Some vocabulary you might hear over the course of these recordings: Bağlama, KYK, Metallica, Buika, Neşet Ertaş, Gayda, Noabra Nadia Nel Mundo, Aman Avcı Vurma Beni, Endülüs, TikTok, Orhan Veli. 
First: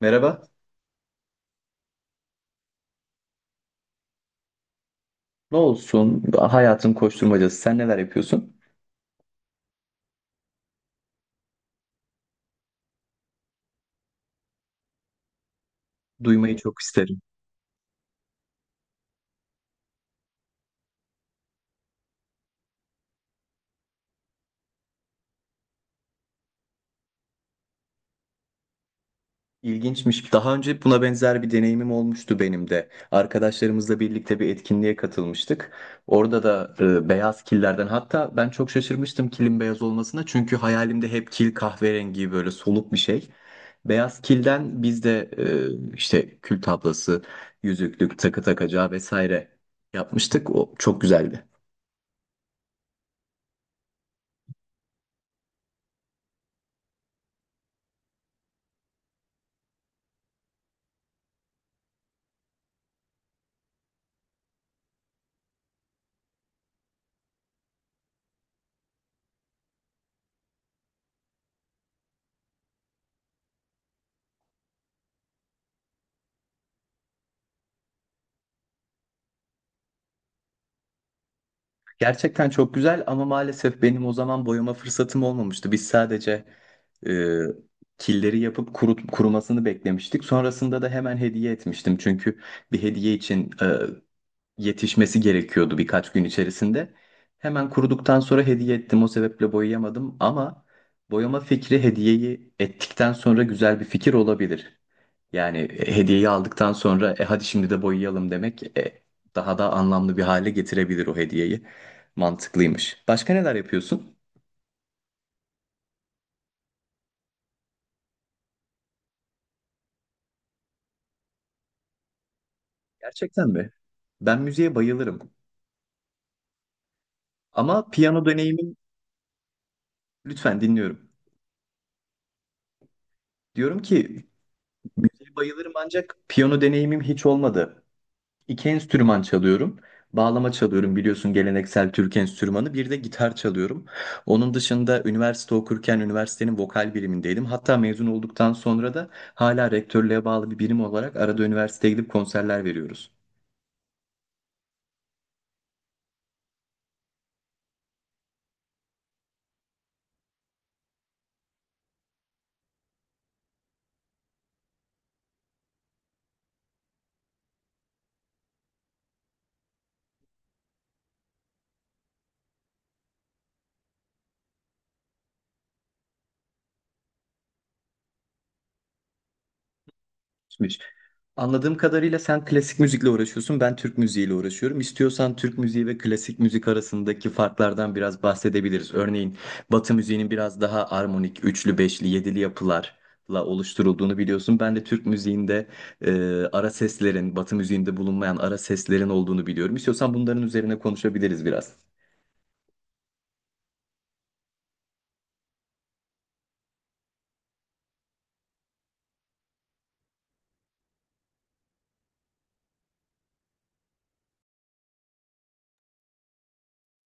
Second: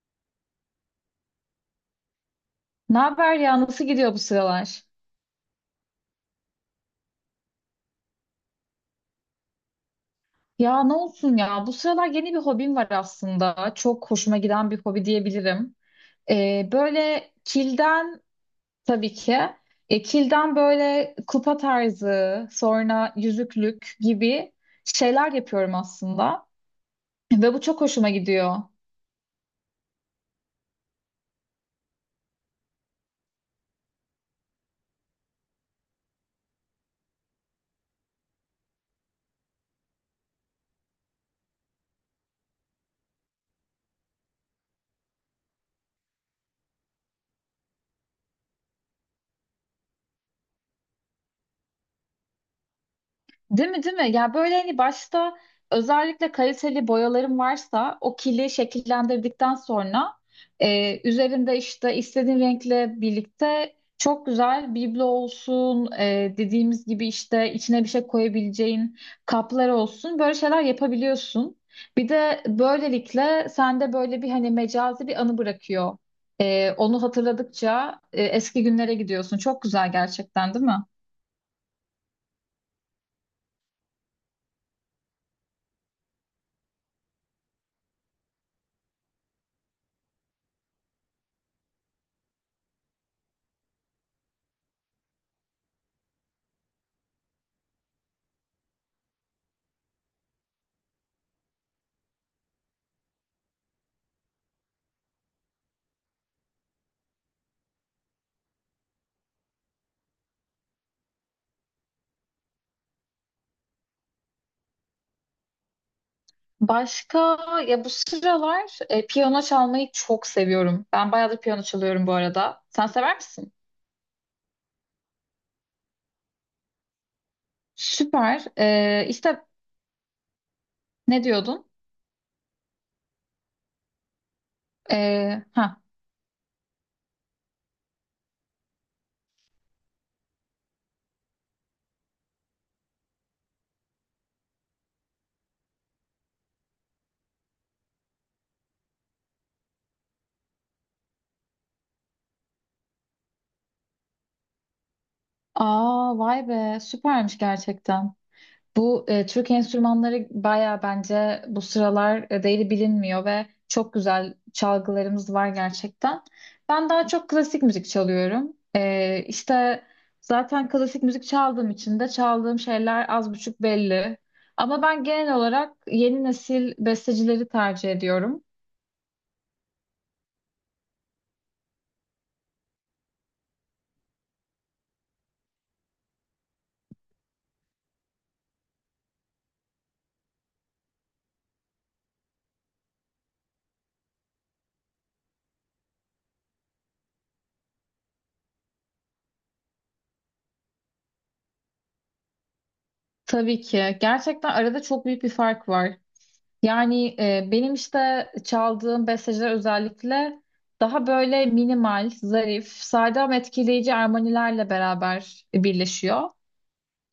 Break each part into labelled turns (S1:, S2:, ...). S1: Merhaba.
S2: Ne haber ya? Nasıl gidiyor bu sıralar?
S1: Ne olsun? Hayatın koşturmacası. Sen neler yapıyorsun?
S2: Ya ne olsun ya? Bu sıralar yeni bir hobim var aslında. Çok hoşuma giden bir hobi diyebilirim.
S1: Duymayı çok isterim.
S2: Böyle kilden tabii ki. Kilden böyle kupa tarzı, sonra yüzüklük gibi şeyler yapıyorum aslında. Ve bu çok hoşuma gidiyor.
S1: İlginçmiş. Daha önce buna benzer bir deneyimim olmuştu benim de. Arkadaşlarımızla birlikte bir etkinliğe katılmıştık. Orada da beyaz killerden hatta ben çok şaşırmıştım kilin beyaz olmasına. Çünkü hayalimde hep kil kahverengi böyle soluk bir şey. Beyaz kilden biz de işte kül tablası, yüzüklük, takı takacağı vesaire yapmıştık. O çok güzeldi.
S2: Değil mi değil mi? Ya böyle hani başta özellikle kaliteli boyalarım varsa o kili şekillendirdikten sonra üzerinde işte istediğin renkle birlikte çok güzel biblo olsun, dediğimiz gibi işte içine bir şey koyabileceğin kaplar olsun, böyle şeyler yapabiliyorsun. Bir de böylelikle sende böyle bir hani mecazi bir anı bırakıyor. Onu hatırladıkça eski günlere gidiyorsun. Çok güzel gerçekten değil mi?
S1: Gerçekten çok güzel ama maalesef benim o zaman boyama fırsatım olmamıştı. Biz sadece e, killeri yapıp kurumasını beklemiştik. Sonrasında da hemen hediye etmiştim. Çünkü bir hediye için yetişmesi gerekiyordu birkaç gün içerisinde. Hemen kuruduktan sonra hediye ettim. O sebeple boyayamadım ama boyama fikri hediyeyi ettikten sonra güzel bir fikir olabilir. Yani hediyeyi aldıktan sonra hadi şimdi de boyayalım demek daha da anlamlı bir hale getirebilir o hediyeyi. Mantıklıymış. Başka neler yapıyorsun?
S2: Başka ya bu sıralar piyano çalmayı çok seviyorum. Ben bayağıdır piyano çalıyorum bu arada. Sen sever
S1: Gerçekten
S2: misin?
S1: mi? Ben müziğe bayılırım. Ama piyano
S2: Süper.
S1: deneyimim
S2: E, işte
S1: lütfen dinliyorum.
S2: ne diyordun?
S1: Diyorum ki müziğe
S2: E,
S1: bayılırım
S2: ha.
S1: ancak piyano deneyimim hiç olmadı. İki enstrüman çalıyorum. Bağlama çalıyorum biliyorsun geleneksel Türk enstrümanı. Bir de gitar çalıyorum. Onun dışında üniversite okurken üniversitenin vokal birimindeydim. Hatta mezun olduktan sonra da hala rektörlüğe bağlı bir birim olarak arada üniversiteye gidip konserler veriyoruz.
S2: Aa, vay be, süpermiş gerçekten. Bu Türk enstrümanları baya bence bu sıralar değeri bilinmiyor ve çok güzel çalgılarımız var gerçekten. Ben daha çok klasik müzik çalıyorum. E, işte zaten klasik müzik çaldığım için de çaldığım şeyler az buçuk belli. Ama ben genel olarak yeni nesil bestecileri tercih ediyorum.
S1: Anladığım kadarıyla sen klasik müzikle uğraşıyorsun, ben Türk müziğiyle uğraşıyorum. İstiyorsan Türk müziği ve klasik müzik arasındaki farklardan biraz bahsedebiliriz. Örneğin Batı müziğinin biraz daha armonik, üçlü, beşli, yedili yapılarla oluşturulduğunu biliyorsun. Ben de Türk müziğinde e, ara seslerin, Batı müziğinde bulunmayan ara seslerin olduğunu biliyorum. İstiyorsan bunların üzerine konuşabiliriz biraz.
S2: Tabii ki. Gerçekten arada çok büyük bir fark var. Yani benim işte çaldığım besteler özellikle daha böyle minimal, zarif, sade ama etkileyici armonilerle beraber birleşiyor.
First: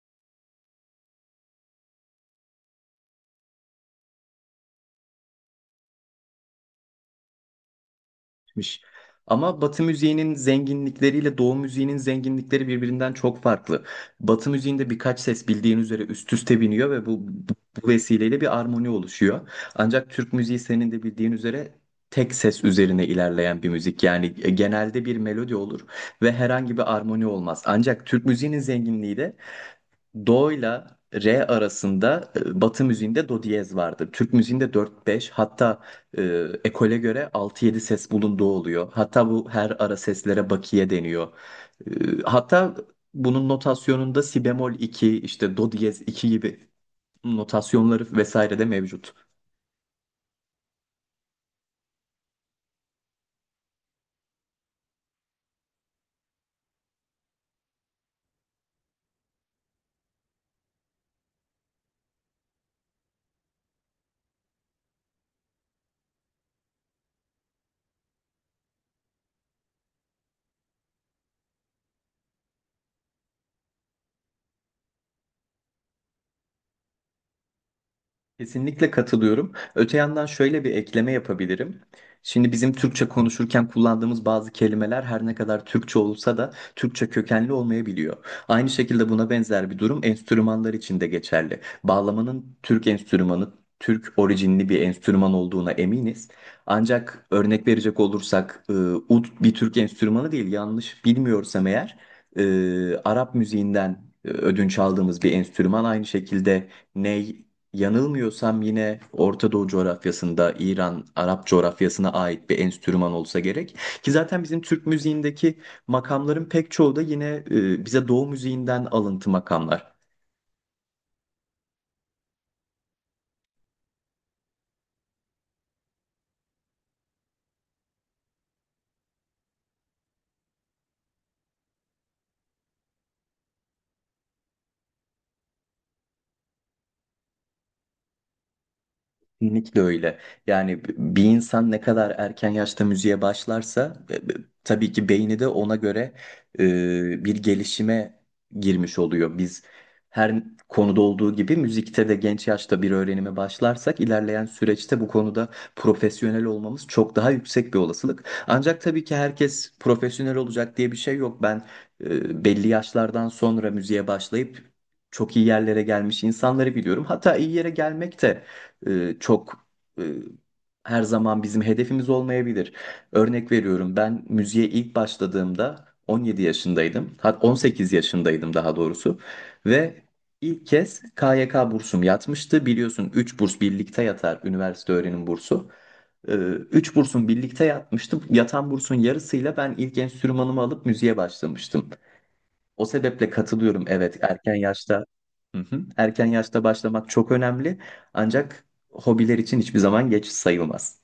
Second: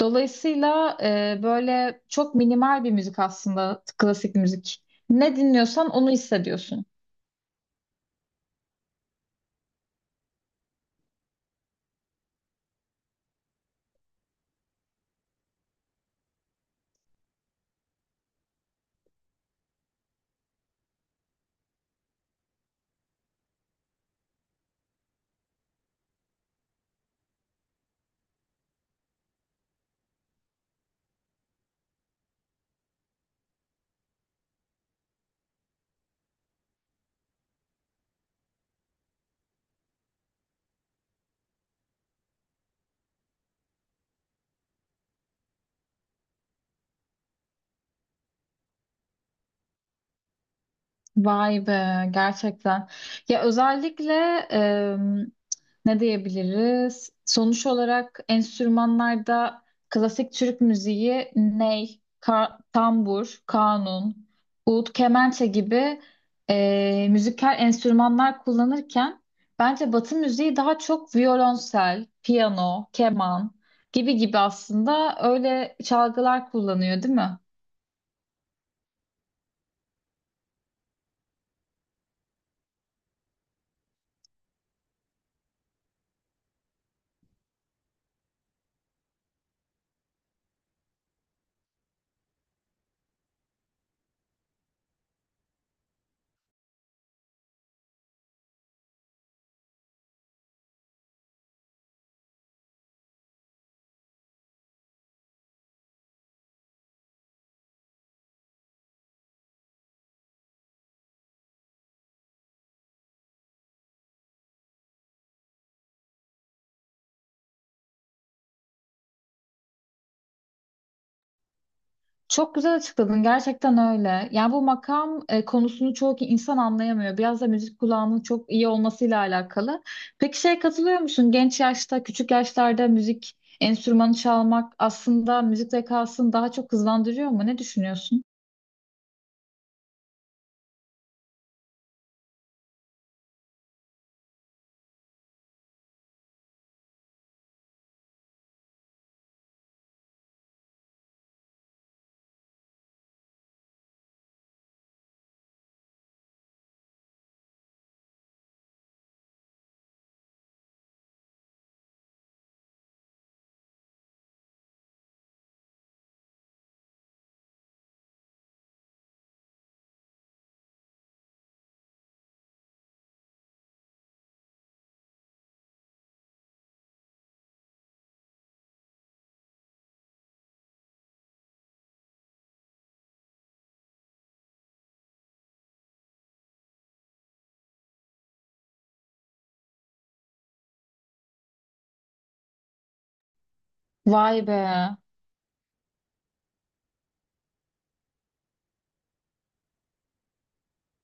S2: Dolayısıyla böyle çok minimal bir müzik aslında klasik müzik. Ne dinliyorsan onu hissediyorsun.
S1: Gitmiş. Ama Batı müziğinin zenginlikleriyle Doğu müziğinin zenginlikleri birbirinden çok farklı. Batı müziğinde birkaç ses bildiğin üzere üst üste biniyor ve bu vesileyle bir armoni oluşuyor. Ancak Türk müziği senin de bildiğin üzere tek ses üzerine ilerleyen bir müzik. Yani genelde bir melodi olur ve herhangi bir armoni olmaz. Ancak Türk müziğinin zenginliği de Do'yla re arasında Batı müziğinde do diyez vardır. Türk müziğinde 4-5 hatta e, ekole göre 6-7 ses bulunduğu oluyor. Hatta bu her ara seslere bakiye deniyor. Hatta bunun notasyonunda si bemol 2 işte do diyez 2 gibi notasyonları vesaire de mevcut.
S2: Vay be, gerçekten. Ya özellikle em, ne diyebiliriz? Sonuç olarak enstrümanlarda klasik Türk müziği ney, tambur, kanun, ud, kemençe gibi müzikal enstrümanlar kullanırken bence Batı müziği daha çok violonsel, piyano, keman gibi gibi aslında öyle çalgılar kullanıyor, değil mi?
S1: Kesinlikle katılıyorum. Öte yandan şöyle bir ekleme yapabilirim. Şimdi bizim Türkçe konuşurken kullandığımız bazı kelimeler her ne kadar Türkçe olsa da Türkçe kökenli olmayabiliyor. Aynı şekilde buna benzer bir durum enstrümanlar için de geçerli. Bağlamanın Türk enstrümanı, Türk orijinli bir enstrüman olduğuna eminiz. Ancak örnek verecek olursak ud bir Türk enstrümanı değil yanlış bilmiyorsam eğer Arap müziğinden ödünç aldığımız bir enstrüman aynı şekilde ney. Yanılmıyorsam yine Orta Doğu coğrafyasında İran, Arap coğrafyasına ait bir enstrüman olsa gerek. Ki zaten bizim Türk müziğindeki makamların pek çoğu da yine bize Doğu müziğinden alıntı makamlar.
S2: Çok güzel açıkladın. Gerçekten öyle. Yani bu makam konusunu çoğu insan anlayamıyor. Biraz da müzik kulağının çok iyi olmasıyla alakalı. Peki şeye katılıyor musun? Genç yaşta, küçük yaşlarda müzik enstrümanı çalmak aslında müzik zekasını daha çok hızlandırıyor mu? Ne düşünüyorsun?
S1: Kesinlikle öyle. Yani bir insan ne kadar erken yaşta müziğe başlarsa tabii ki beyni de ona göre bir gelişime girmiş oluyor. Biz her konuda olduğu gibi müzikte de genç yaşta bir öğrenime başlarsak ilerleyen süreçte bu konuda profesyonel olmamız çok daha yüksek bir olasılık. Ancak tabii ki herkes profesyonel olacak diye bir şey yok. Ben belli yaşlardan sonra müziğe başlayıp çok iyi yerlere gelmiş insanları biliyorum. Hatta iyi yere gelmek de e, çok e, her zaman bizim hedefimiz olmayabilir. Örnek veriyorum ben müziğe ilk başladığımda 17 yaşındaydım. 18 yaşındaydım daha doğrusu ve ilk kez KYK bursum yatmıştı. Biliyorsun 3 burs birlikte yatar üniversite öğrenim bursu. Üç bursun birlikte yatmıştı. Yatan bursun yarısıyla ben ilk enstrümanımı alıp müziğe başlamıştım. O sebeple katılıyorum. Evet,
S2: Vay
S1: erken
S2: be.
S1: yaşta. Hı hı. Erken yaşta başlamak çok önemli. Ancak hobiler için hiçbir zaman geç sayılmaz.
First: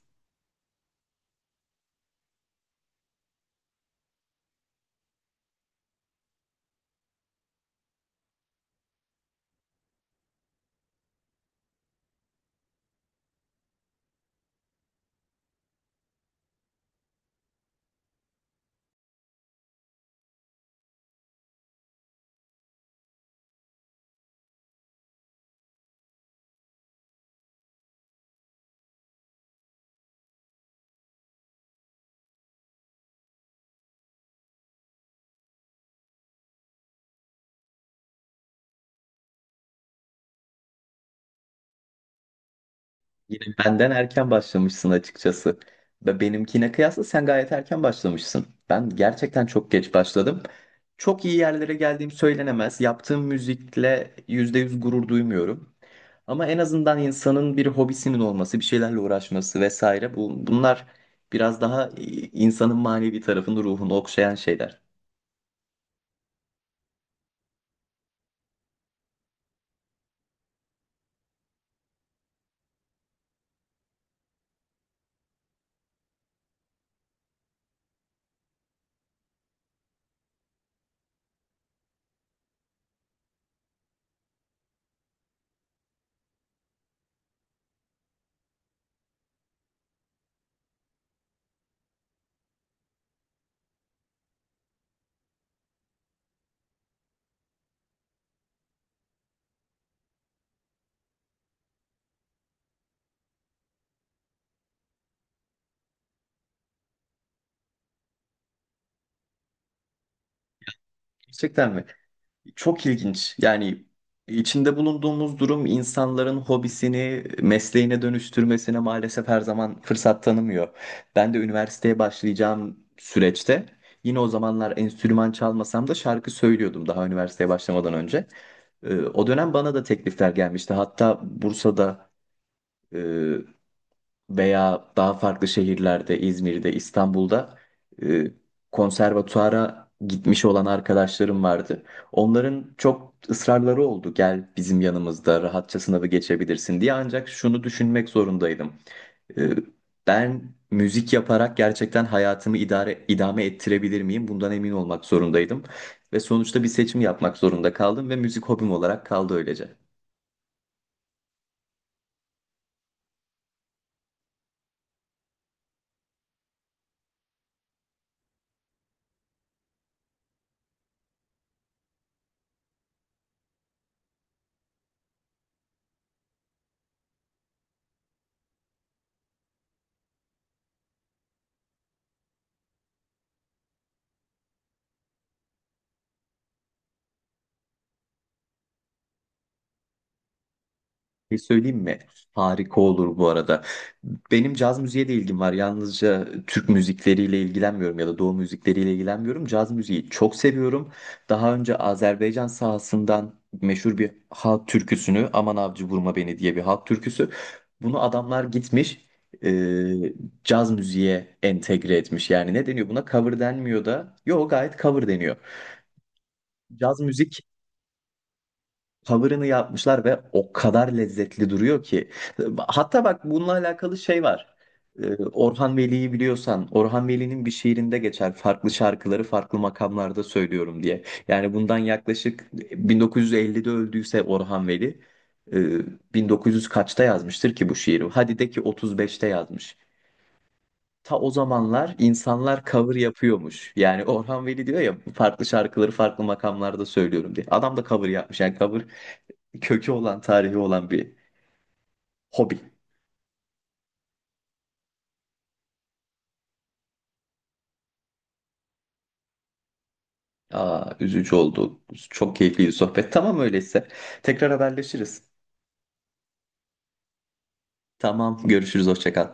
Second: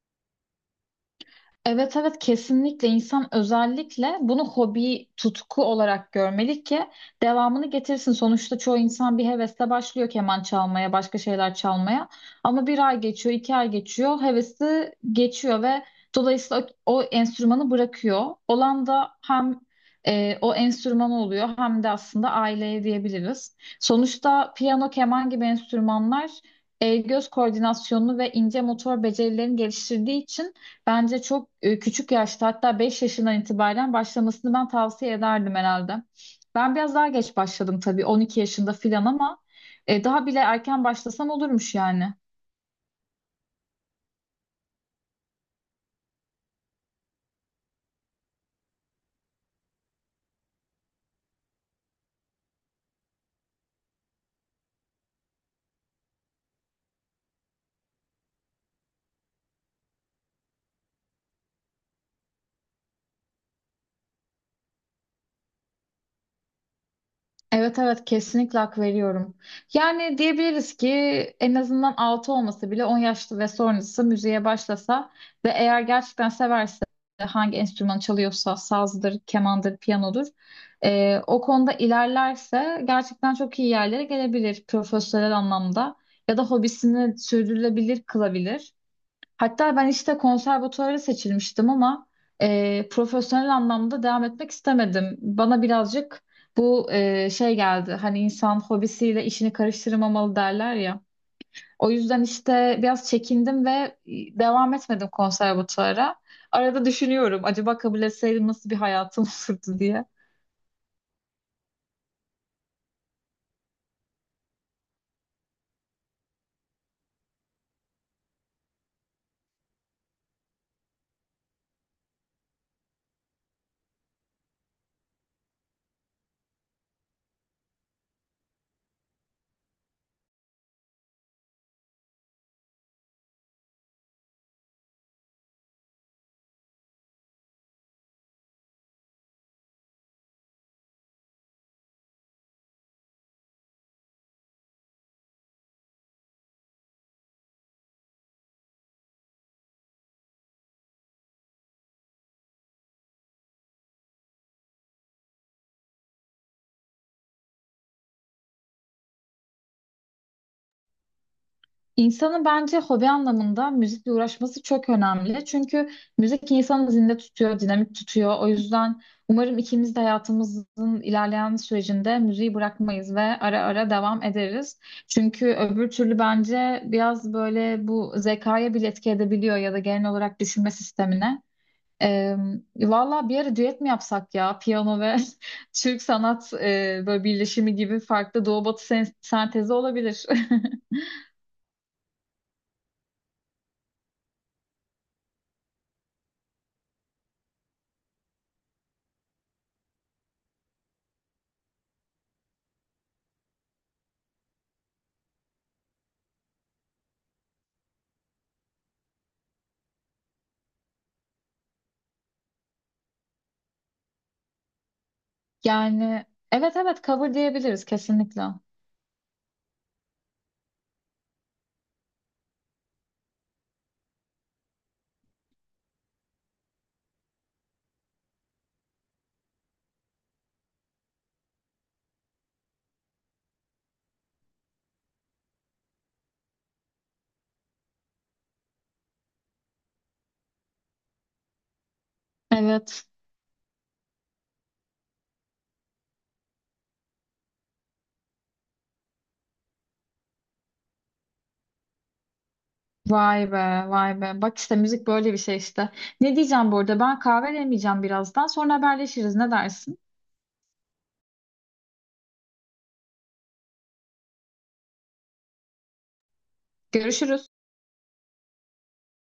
S2: Evet, evet, kesinlikle insan özellikle bunu hobi, tutku olarak görmeli ki devamını getirsin. Sonuçta çoğu insan bir hevesle başlıyor keman çalmaya, başka şeyler çalmaya. Ama bir ay geçiyor, iki ay geçiyor, hevesi geçiyor ve dolayısıyla o enstrümanı bırakıyor. Olan da hem o enstrüman oluyor hem de aslında aileye diyebiliriz. Sonuçta piyano, keman gibi enstrümanlar el göz koordinasyonunu ve ince motor becerilerini geliştirdiği için bence çok küçük yaşta, hatta 5 yaşından itibaren başlamasını ben tavsiye ederdim herhalde. Ben biraz daha geç başladım tabii, 12 yaşında filan, ama daha bile erken başlasam olurmuş yani.
S1: Yine benden erken başlamışsın açıkçası. Ve benimkine kıyasla sen gayet erken başlamışsın. Ben gerçekten çok geç başladım. Çok iyi yerlere geldiğim söylenemez. Yaptığım müzikle %100 gurur duymuyorum. Ama en azından insanın bir hobisinin olması, bir şeylerle uğraşması vesaire bunlar biraz daha insanın manevi tarafını, ruhunu okşayan şeyler.
S2: Evet, evet, kesinlikle hak veriyorum. Yani diyebiliriz ki en azından 6 olması bile, 10 yaşlı ve sonrası müziğe başlasa ve eğer gerçekten severse, hangi enstrüman çalıyorsa sazdır, kemandır, piyanodur, o konuda ilerlerse gerçekten çok iyi yerlere gelebilir profesyonel anlamda ya da hobisini sürdürülebilir kılabilir. Hatta ben işte konservatuvara seçilmiştim, ama profesyonel anlamda devam etmek istemedim. Bana birazcık bu şey geldi. Hani insan hobisiyle işini karıştırmamalı derler ya. O yüzden işte biraz çekindim ve devam etmedim konservatuvara. Arada düşünüyorum, acaba kabul etseydim nasıl bir hayatım olurdu diye.
S1: Gerçekten mi? Çok ilginç. Yani içinde bulunduğumuz durum insanların hobisini mesleğine dönüştürmesine maalesef her zaman fırsat tanımıyor. Ben de üniversiteye başlayacağım süreçte yine o zamanlar enstrüman çalmasam da şarkı söylüyordum daha üniversiteye başlamadan önce. O dönem bana da teklifler gelmişti. Hatta Bursa'da e, veya daha farklı şehirlerde, İzmir'de, İstanbul'da e, konservatuara gitmiş olan arkadaşlarım vardı. Onların çok ısrarları oldu. Gel bizim yanımızda rahatça sınavı geçebilirsin diye. Ancak şunu düşünmek zorundaydım. E, ben müzik yaparak gerçekten hayatımı idare idame ettirebilir miyim? Bundan emin olmak zorundaydım. Ve sonuçta bir seçim yapmak zorunda kaldım ve müzik hobim olarak kaldı öylece.
S2: İnsanın bence hobi anlamında müzikle uğraşması çok önemli. Çünkü müzik insanı zinde tutuyor, dinamik tutuyor. O yüzden umarım ikimiz de hayatımızın ilerleyen sürecinde müziği bırakmayız ve ara ara devam ederiz. Çünkü öbür türlü bence biraz böyle bu zekaya bile etki edebiliyor ya da genel olarak düşünme sistemine. Ee, Valla bir ara düet mi yapsak ya? Piyano ve Türk sanat, böyle birleşimi gibi farklı doğu batı sentezi olabilir.
S1: Bir şey söyleyeyim mi? Harika olur bu arada. Benim caz müziğe de ilgim var. Yalnızca Türk müzikleriyle ilgilenmiyorum ya da Doğu müzikleriyle ilgilenmiyorum. Caz müziği çok seviyorum. Daha önce Azerbaycan sahasından meşhur bir halk türküsünü Aman Avcı Vurma Beni diye bir halk türküsü. Bunu adamlar gitmiş e, caz müziğe entegre etmiş. Yani ne deniyor buna? Cover denmiyor da. Yo gayet cover deniyor.
S2: Yani evet,
S1: Caz
S2: evet, cover
S1: müzik
S2: diyebiliriz kesinlikle.
S1: cover'ını yapmışlar ve o kadar lezzetli duruyor ki. Hatta bak bununla alakalı şey var. Orhan Veli'yi biliyorsan, Orhan Veli'nin bir şiirinde geçer farklı şarkıları farklı makamlarda söylüyorum diye. Yani bundan yaklaşık 1950'de öldüyse Orhan Veli, 1900 kaçta yazmıştır ki bu şiiri? Hadi de ki 35'te yazmış. Ta o zamanlar insanlar cover
S2: Evet.
S1: yapıyormuş. Yani Orhan Veli diyor ya farklı şarkıları farklı makamlarda söylüyorum diye. Adam da cover yapmış. Yani cover kökü olan, tarihi olan bir hobi.
S2: Vay be, vay be. Bak işte müzik böyle bir şey işte. Ne diyeceğim bu arada? Ben kahve demeyeceğim birazdan. Sonra haberleşiriz. Ne dersin?
S1: Aa, üzücü oldu. Çok keyifli bir sohbet. Tamam öyleyse. Tekrar haberleşiriz.
S2: Görüşürüz.
S1: Tamam, görüşürüz. Hoşça kal.